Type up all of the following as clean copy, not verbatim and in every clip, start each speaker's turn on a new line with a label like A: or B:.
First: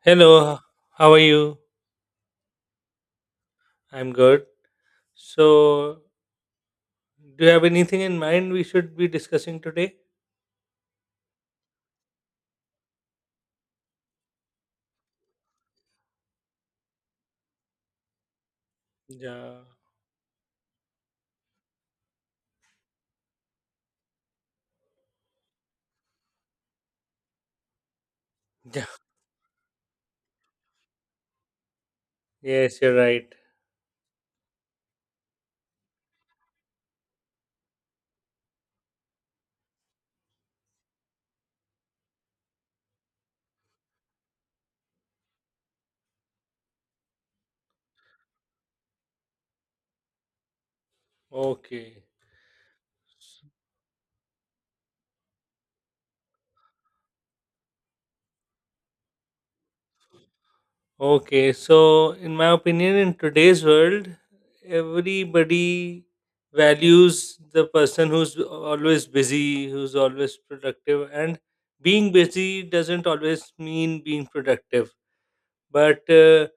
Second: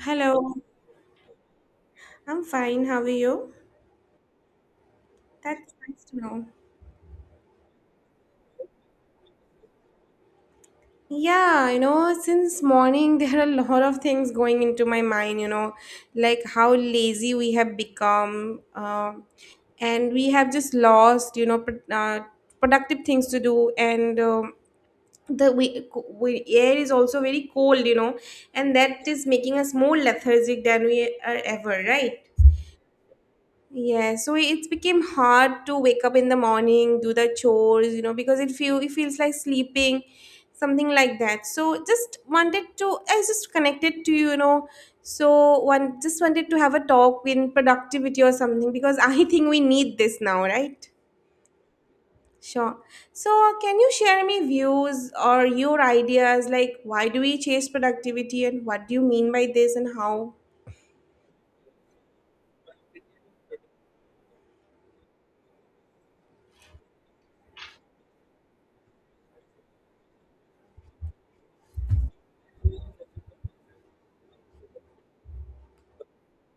A: Hello,
B: Hello, how are you?
A: I'm fine. How are you?
B: I'm good.
A: That's
B: So,
A: nice to know.
B: do you have anything in mind we should be discussing today?
A: Yeah, you know, since morning there are a lot of things going into my mind, you know, like how lazy we have become,
B: Yeah.
A: and we have just lost, productive things to do, and the we air is also very cold, you know, and
B: Yeah.
A: that is making us more lethargic than we are ever, right?
B: Yes, you're right.
A: Yeah, so it became hard to wake up in the morning, do the chores, you know, because it feels like sleeping, something like that. So I was just connected to you, you know. So one just wanted to have a talk in productivity or something because I think we need this now, right?
B: Okay.
A: Sure. So can you share me views or your ideas like why do we chase productivity and what do you mean by this and how?
B: Okay. So, in my opinion, in today's world, everybody values the person who's always busy, who's always productive, and being busy doesn't always mean being productive. But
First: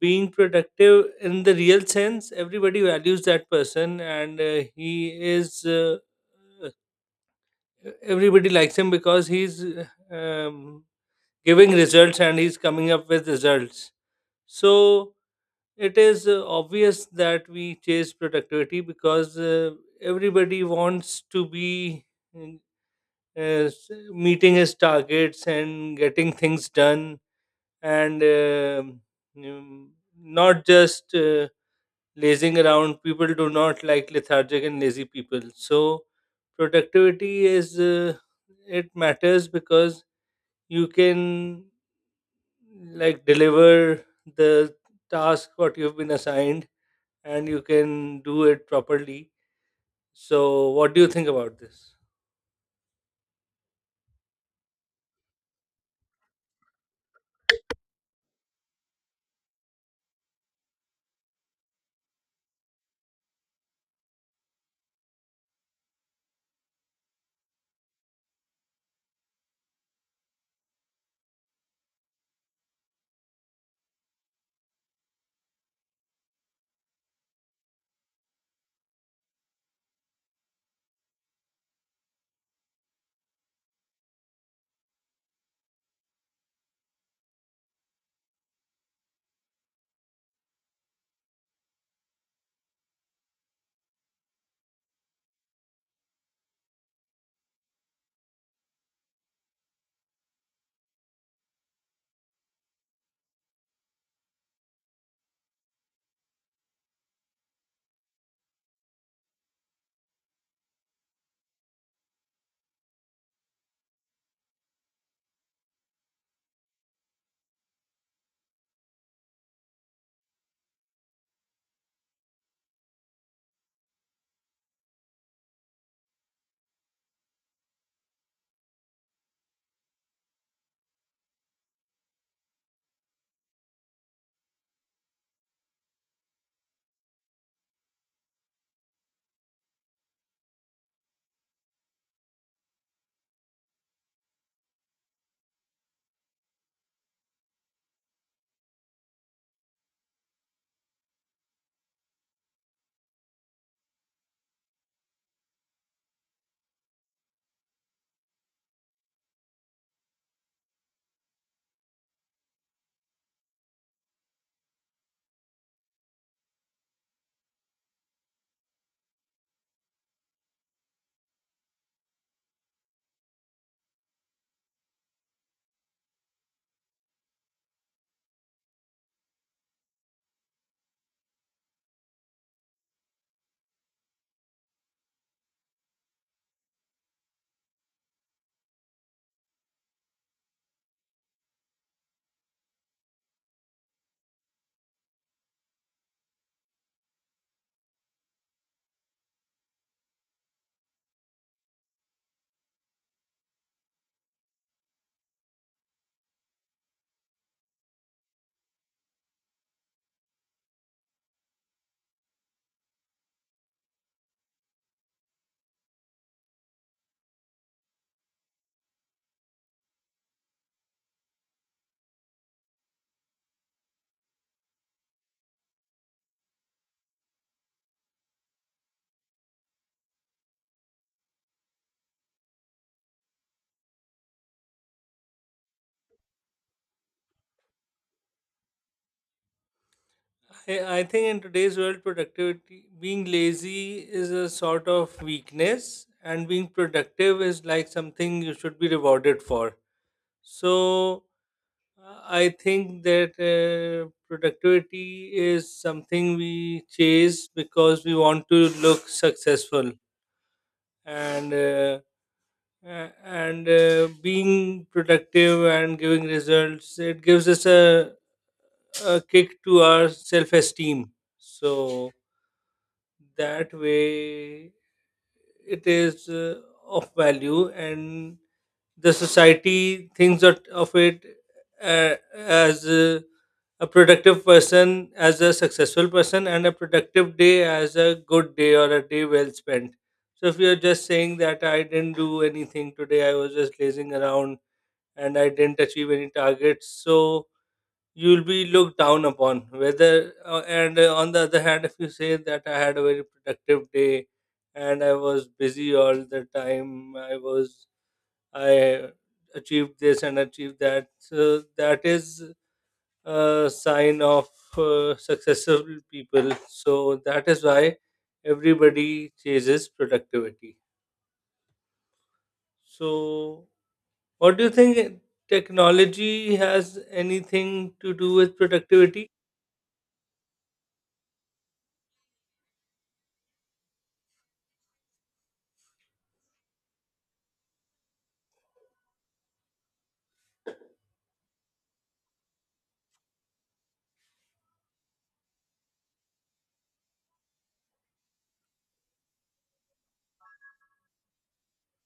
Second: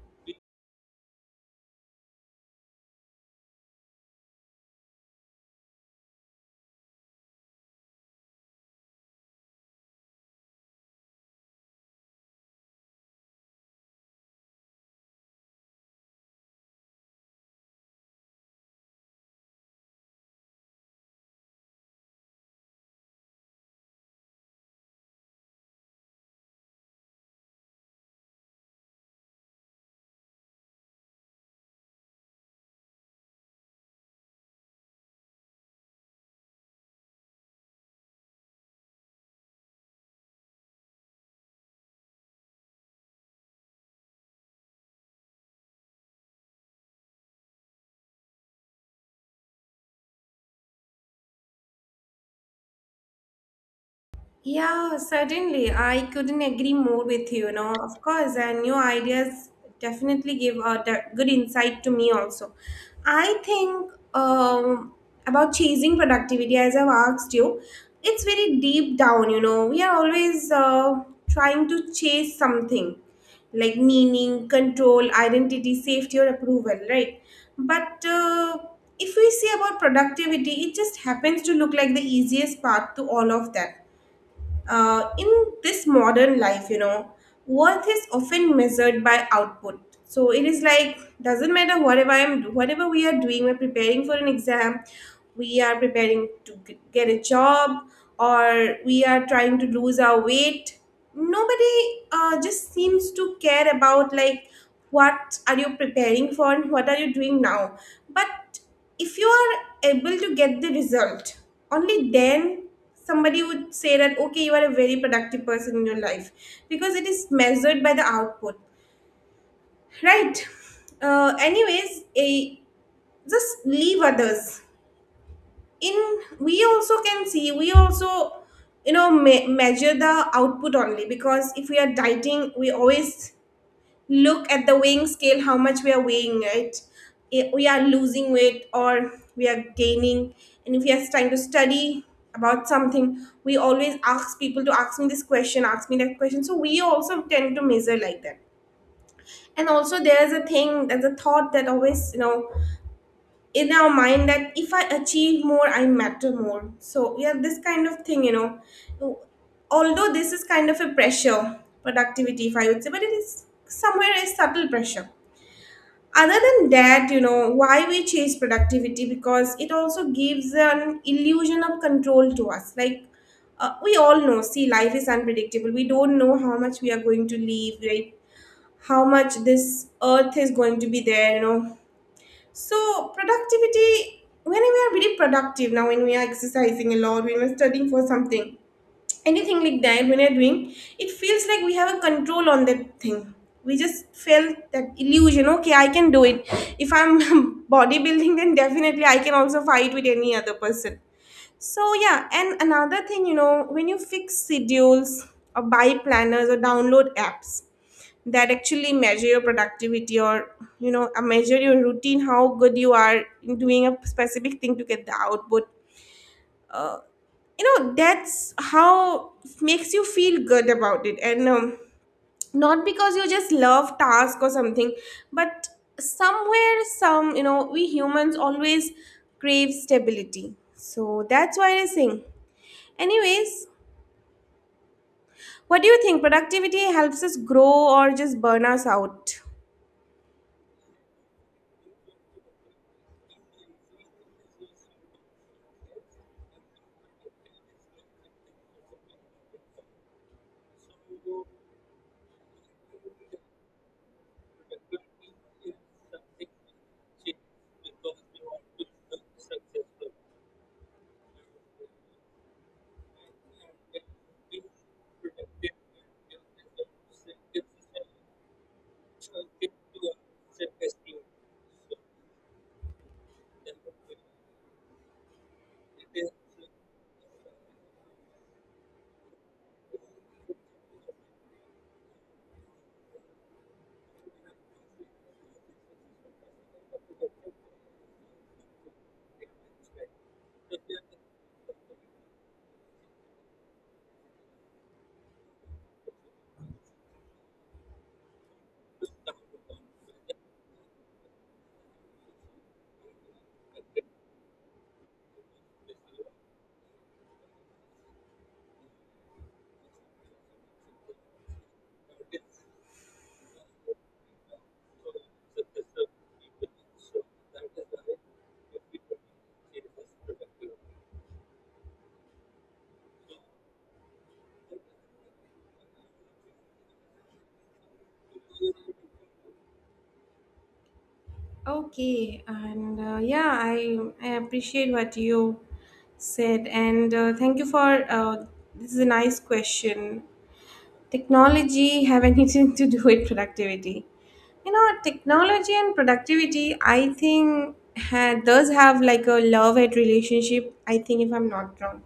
B: being productive in the real sense everybody values that person and he is everybody likes him because he's um, giving results and he's coming up with results, so it is obvious that we chase productivity because everybody wants to be mm, uh, meeting his targets and getting things done and mm, not just lazing around. People do not like lethargic and lazy people, so productivity is it matters because you can like deliver the task what you've been assigned and you can do it properly. So what do you think about this?
A: Yeah, certainly. I couldn't agree more with you, you know, of course, and your ideas definitely give good insight to me also. I think about chasing productivity, as I've asked you, it's very deep down, you know. We are always trying to chase something like meaning, control, identity, safety, or approval, right? But if we say about productivity, it just happens to look like the easiest path to all of that in this modern life, you know, worth is often measured by output. So it is like doesn't matter whatever we are doing, we're preparing for an exam, we are preparing to get a job, or we are trying to lose our weight. Nobody just seems to care about like what are you preparing for and what are you doing now. But if you are able to get the result, only then somebody would say that okay, you are a very productive person in your life because it is measured by the output, right? Anyways, just leave others. In We also can see, we also, you know, measure the output only, because if we are dieting, we always look at the weighing scale, how much we are weighing, right? We are losing weight or we are gaining. And if we are trying to study about something, we always ask people to ask me this question, ask me that question, so we also tend to measure like that. And also there's a thing, there's a thought that always, you know, in our mind, that if I achieve more, I matter more. So yeah, this kind of thing, you know, although this is kind of a pressure productivity, if I would say, but it is somewhere a subtle pressure. Other than that, you know, why we chase productivity, because it also gives an illusion of control to us, like, we all know, see, life is unpredictable, we don't know how much we are going to live, right? How much this earth is going to be there, you know. So productivity, when we are really productive now, when we are exercising a lot, when we're studying for something, anything like that, when you're doing, it feels like we have a control on that thing. We just felt that illusion, okay, I can do it. If I'm bodybuilding, then definitely I can also fight with any other person. So yeah, and another thing, you know, when you fix schedules or buy planners or download apps that actually measure your productivity or, measure your routine, how good you are in doing a specific thing to get the output. Uh you know, that's how makes you feel good about it, and not because you just love task or something, but somewhere some, you know, we humans always crave stability, so that's why I sing. Anyways, what do you think, productivity helps us grow or just burn us out?
B: I think in today's world productivity, being lazy is a sort of weakness and being productive is like something you should be rewarded for. So I think that productivity is something we chase because we want to look successful and uh, and being productive and giving results, it gives us a kick to our self esteem. So that way it is of value, and the society thinks that of it, as a productive person, as a successful person, and a productive day as a good day or a day well spent. So if you're just saying that I didn't do anything today, I was just lazing around and I didn't achieve any targets, so you'll be looked down upon whether and on the other hand if you say that I had a very productive day and I was busy all the time, I achieved this and achieved that. So that is a sign of successful people. So that is why everybody chases productivity. So, what do you think, technology has anything to do with productivity?
A: Okay, and yeah, I appreciate what you said, and thank you for this is a nice question. Technology have anything to do with productivity. You know, technology and productivity, I think, does have like a love hate relationship. I think, if I'm not wrong.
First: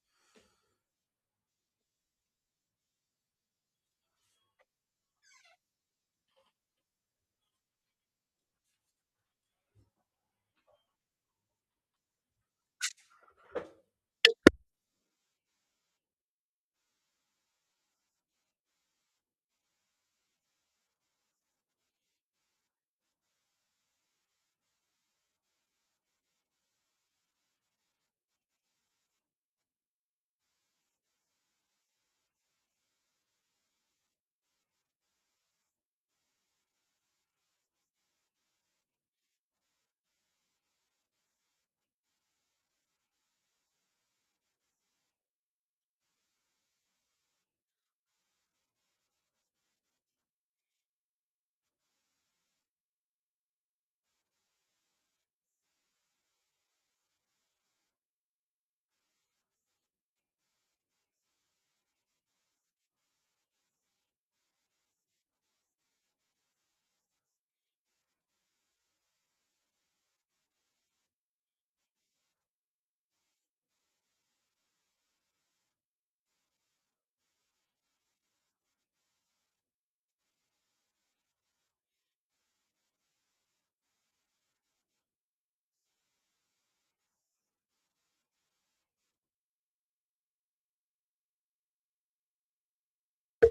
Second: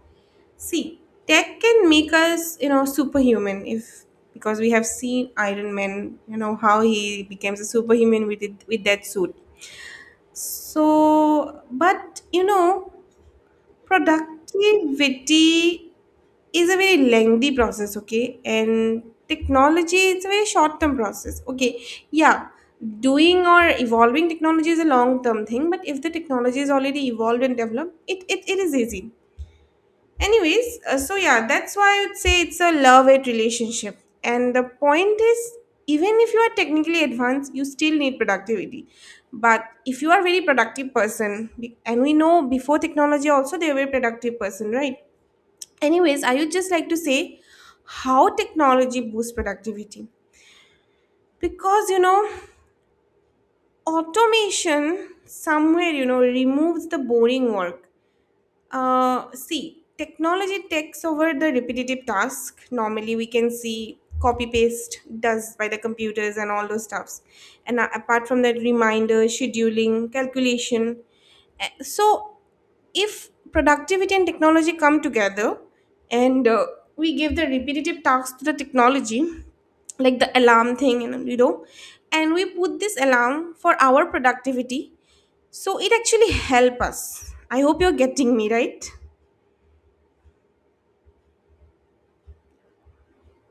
A: See, tech can make us, you know, superhuman if, because we have seen Iron Man, you know, how he becomes a superhuman with it, with that suit. So, but you know, productivity is a very lengthy process, okay, and technology, it's a very short term process, okay? Yeah, doing or evolving technology is a long term thing, but if the technology is already evolved and developed, it is easy. Anyways, so yeah, that's why I would say it's a love hate relationship, and the point is, even if you are technically advanced, you still need productivity. But if you are a very productive person, and we know before technology also they were productive person, right? Anyways, I would just like to say how technology boosts productivity, because you know, automation somewhere, you know, removes the boring work. See, technology takes over the repetitive task. Normally, we can see copy paste does by the computers and all those stuffs. And apart from that, reminder, scheduling, calculation. So, if productivity and technology come together, and we give the repetitive tasks to the technology, like the alarm thing, and you know, and we put this alarm for our productivity, so it actually help us. I hope you're getting me right.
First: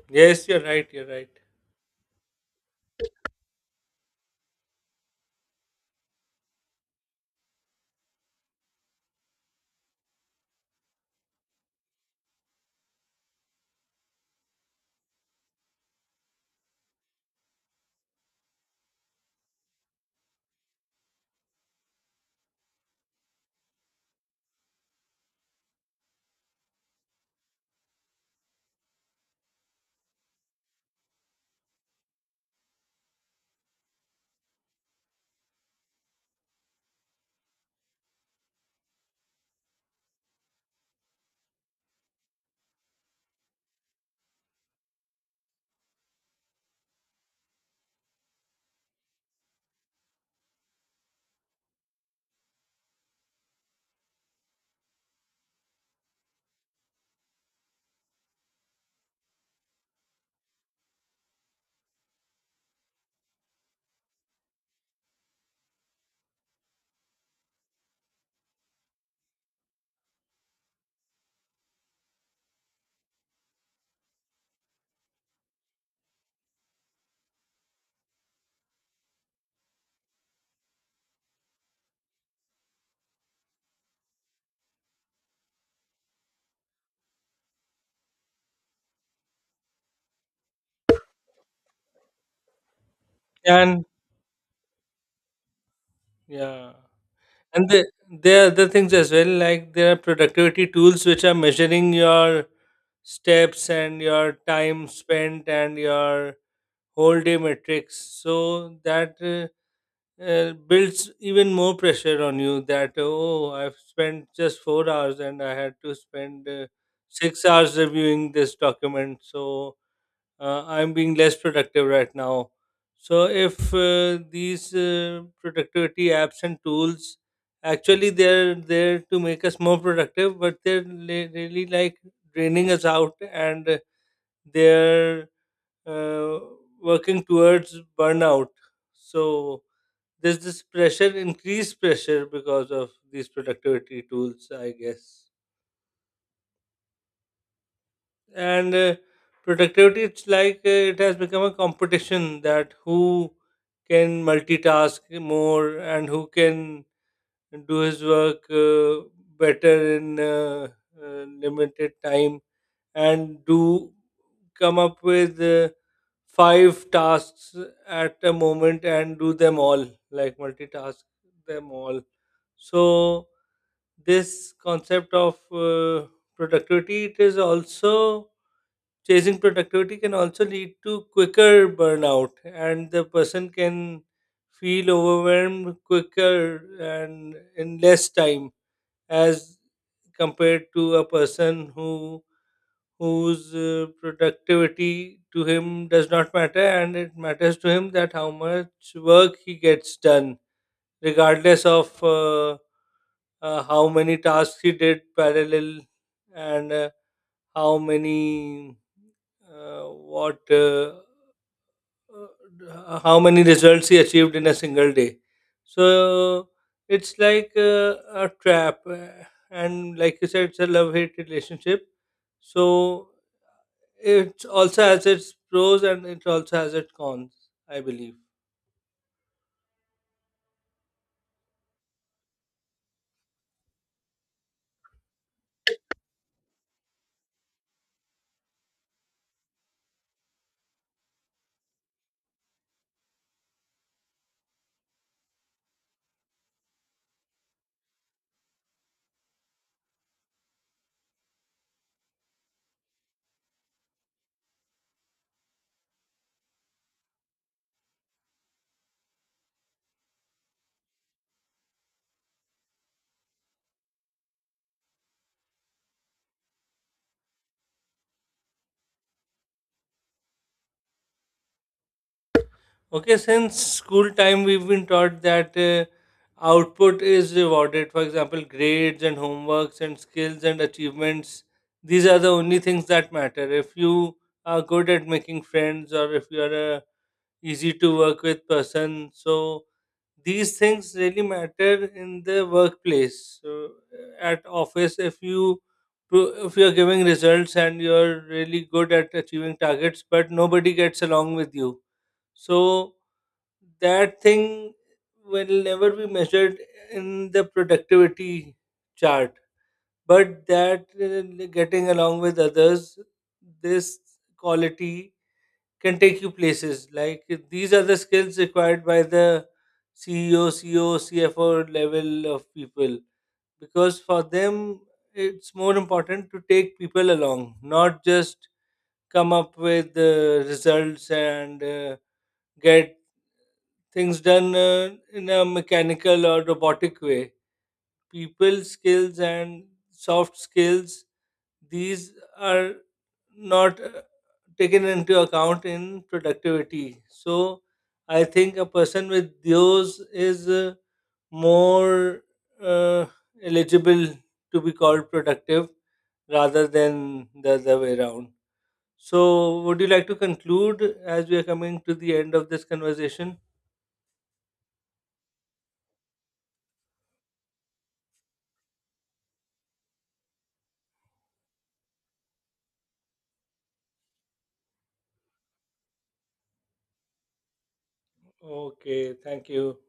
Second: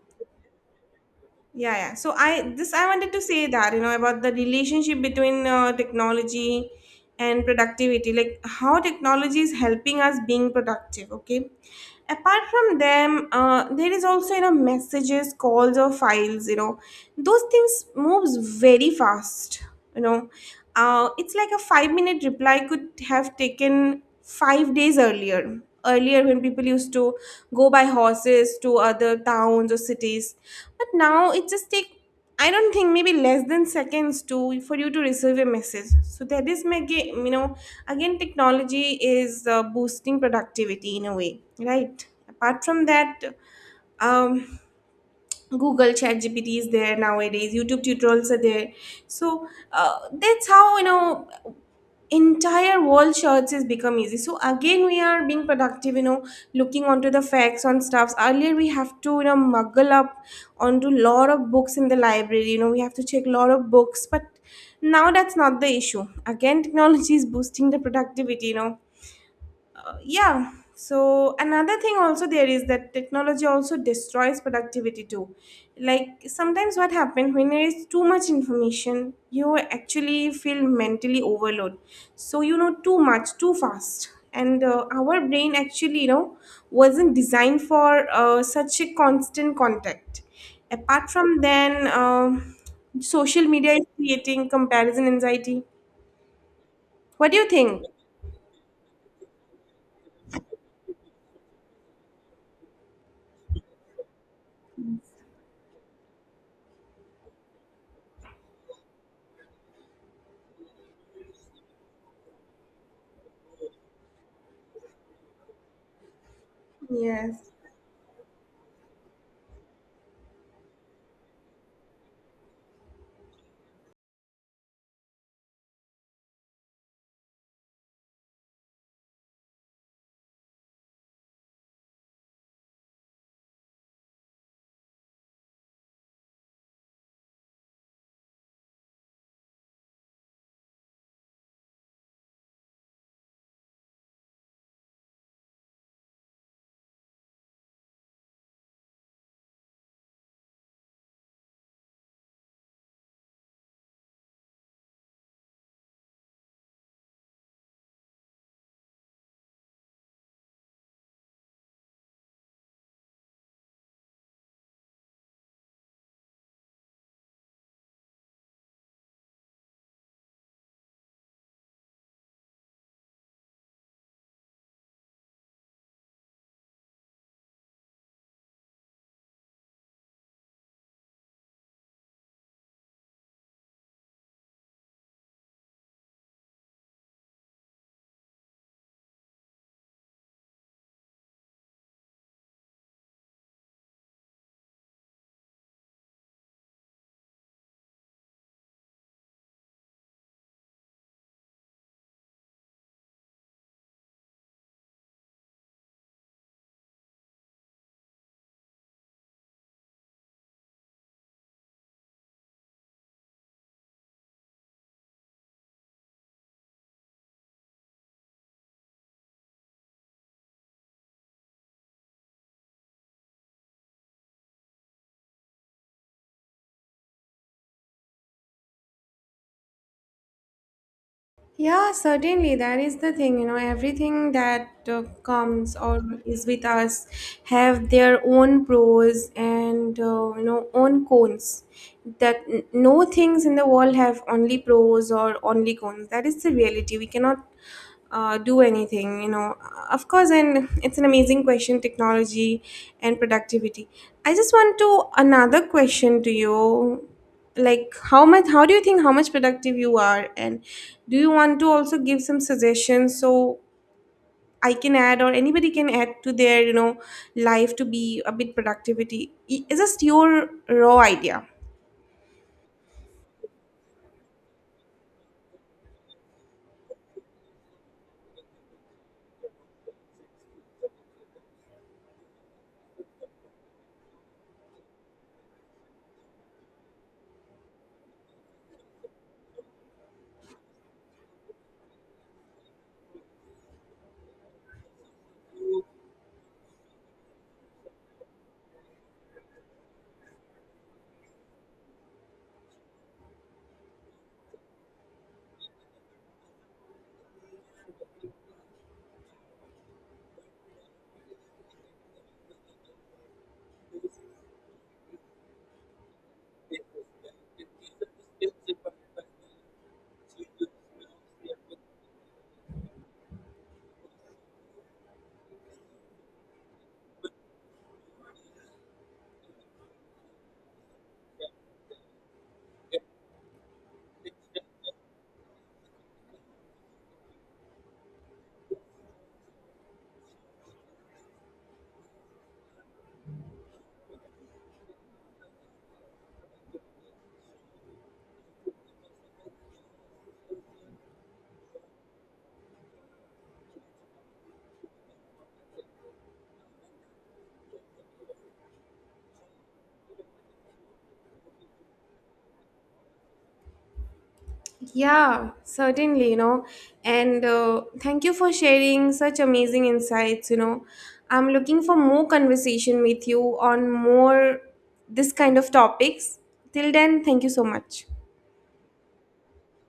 B: Yes, you're right. You're right.
A: Yeah, yeah, so I, this I wanted to say that, you know, about the relationship between technology and productivity, like how technology is helping us being productive, okay. Apart from them, there is also, you know, messages, calls, or files, you know, those things moves very fast, you know. It's like a 5 minute reply could have taken 5 days earlier when people used to go by horses to other towns or cities. But now it just take, I don't think maybe less than seconds to, for you to receive a message. So that is my you know, again, technology is boosting productivity in a way, right? Apart from that, um google, chat gpt is there nowadays, youtube tutorials are there. So that's how, you know, entire world search has become easy, so again we are being productive, you know, looking onto the facts on stuffs. Earlier we have to, you know, muggle up onto lot of books in the library, you know, we have to check lot of books, but now that's not the issue. Again, technology is boosting the productivity, you know. Yeah, so another thing also there is that technology also destroys productivity too. Like sometimes what happens, when there is too much information, you actually feel mentally overload. So you know, too much too fast, and our brain actually, you know, wasn't designed for such a constant contact. Apart from then, social media is
B: And
A: creating comparison anxiety.
B: yeah.
A: What do you
B: And
A: think?
B: there are other things as well, like there are productivity tools which are measuring your steps and your time spent and your whole day metrics. So that builds even more pressure on you that, oh, I've spent just 4 hours and I had to spend six
A: Yes.
B: hours reviewing this document. So I'm being less productive right now. So if these productivity apps and tools, actually they're there to make us more productive, but they're really like draining us out and they're uh, working towards burnout. So there's this pressure, increased pressure because of these productivity tools, I guess. And productivity, it's like it has become a competition that who can multitask more and who can do his work better in limited time and do come up with five tasks at a moment and do them all, like multitask them all. So this concept of productivity, it is also, chasing productivity can also lead to quicker burnout and the person can feel overwhelmed quicker and in less time as compared to a person who whose productivity to him does not matter, and it matters to him that how much work he gets done, regardless of uh, how many tasks he did parallel and how many uh, what uh, how many results he achieved in a single day. So it's like a trap, and like you said, it's a love hate relationship, so it also has its pros and it also has its cons, I believe.
A: Yeah, certainly. That is the thing. You know, everything that comes or is with us have their own pros and, you know, own cons. That no things in the world have only pros or only cons. That is the reality. We cannot do anything. You know, of course, and it's an amazing question, technology and productivity. I just want to another question to you, like how much, how do you think how much productive you are, and do you want to also give some suggestions, so I can add or anybody can add to their, you know, life to be a bit productivity. It's just your raw idea.
B: Okay, since school time, we've been taught that output is rewarded. For example, grades and homeworks and skills and achievements. These are the only things that matter. If you are good at making friends or if you are a easy to work with person, so these things really matter in the workplace. So at office, if you if you're giving results and you're really good at achieving targets, but nobody gets along with you. So that thing will never be measured in the productivity chart, but that getting along with others, this quality can take you places, like these are the skills required by the ceo ceo CFO level of people, because for them it's more important to take people along, not just come up with results and get things done in a mechanical or robotic way. People skills and soft skills, these are not taken into account in productivity. So, I think a person with those is more uh, eligible to be called productive rather than the other way around. So, would you like to conclude as we are coming to the end of this conversation?
A: Yeah, certainly, you know, and thank you for sharing such amazing insights, you know, I'm looking for more conversation with you on more this kind of topics. Till then, thank you so much.
B: Okay, thank you.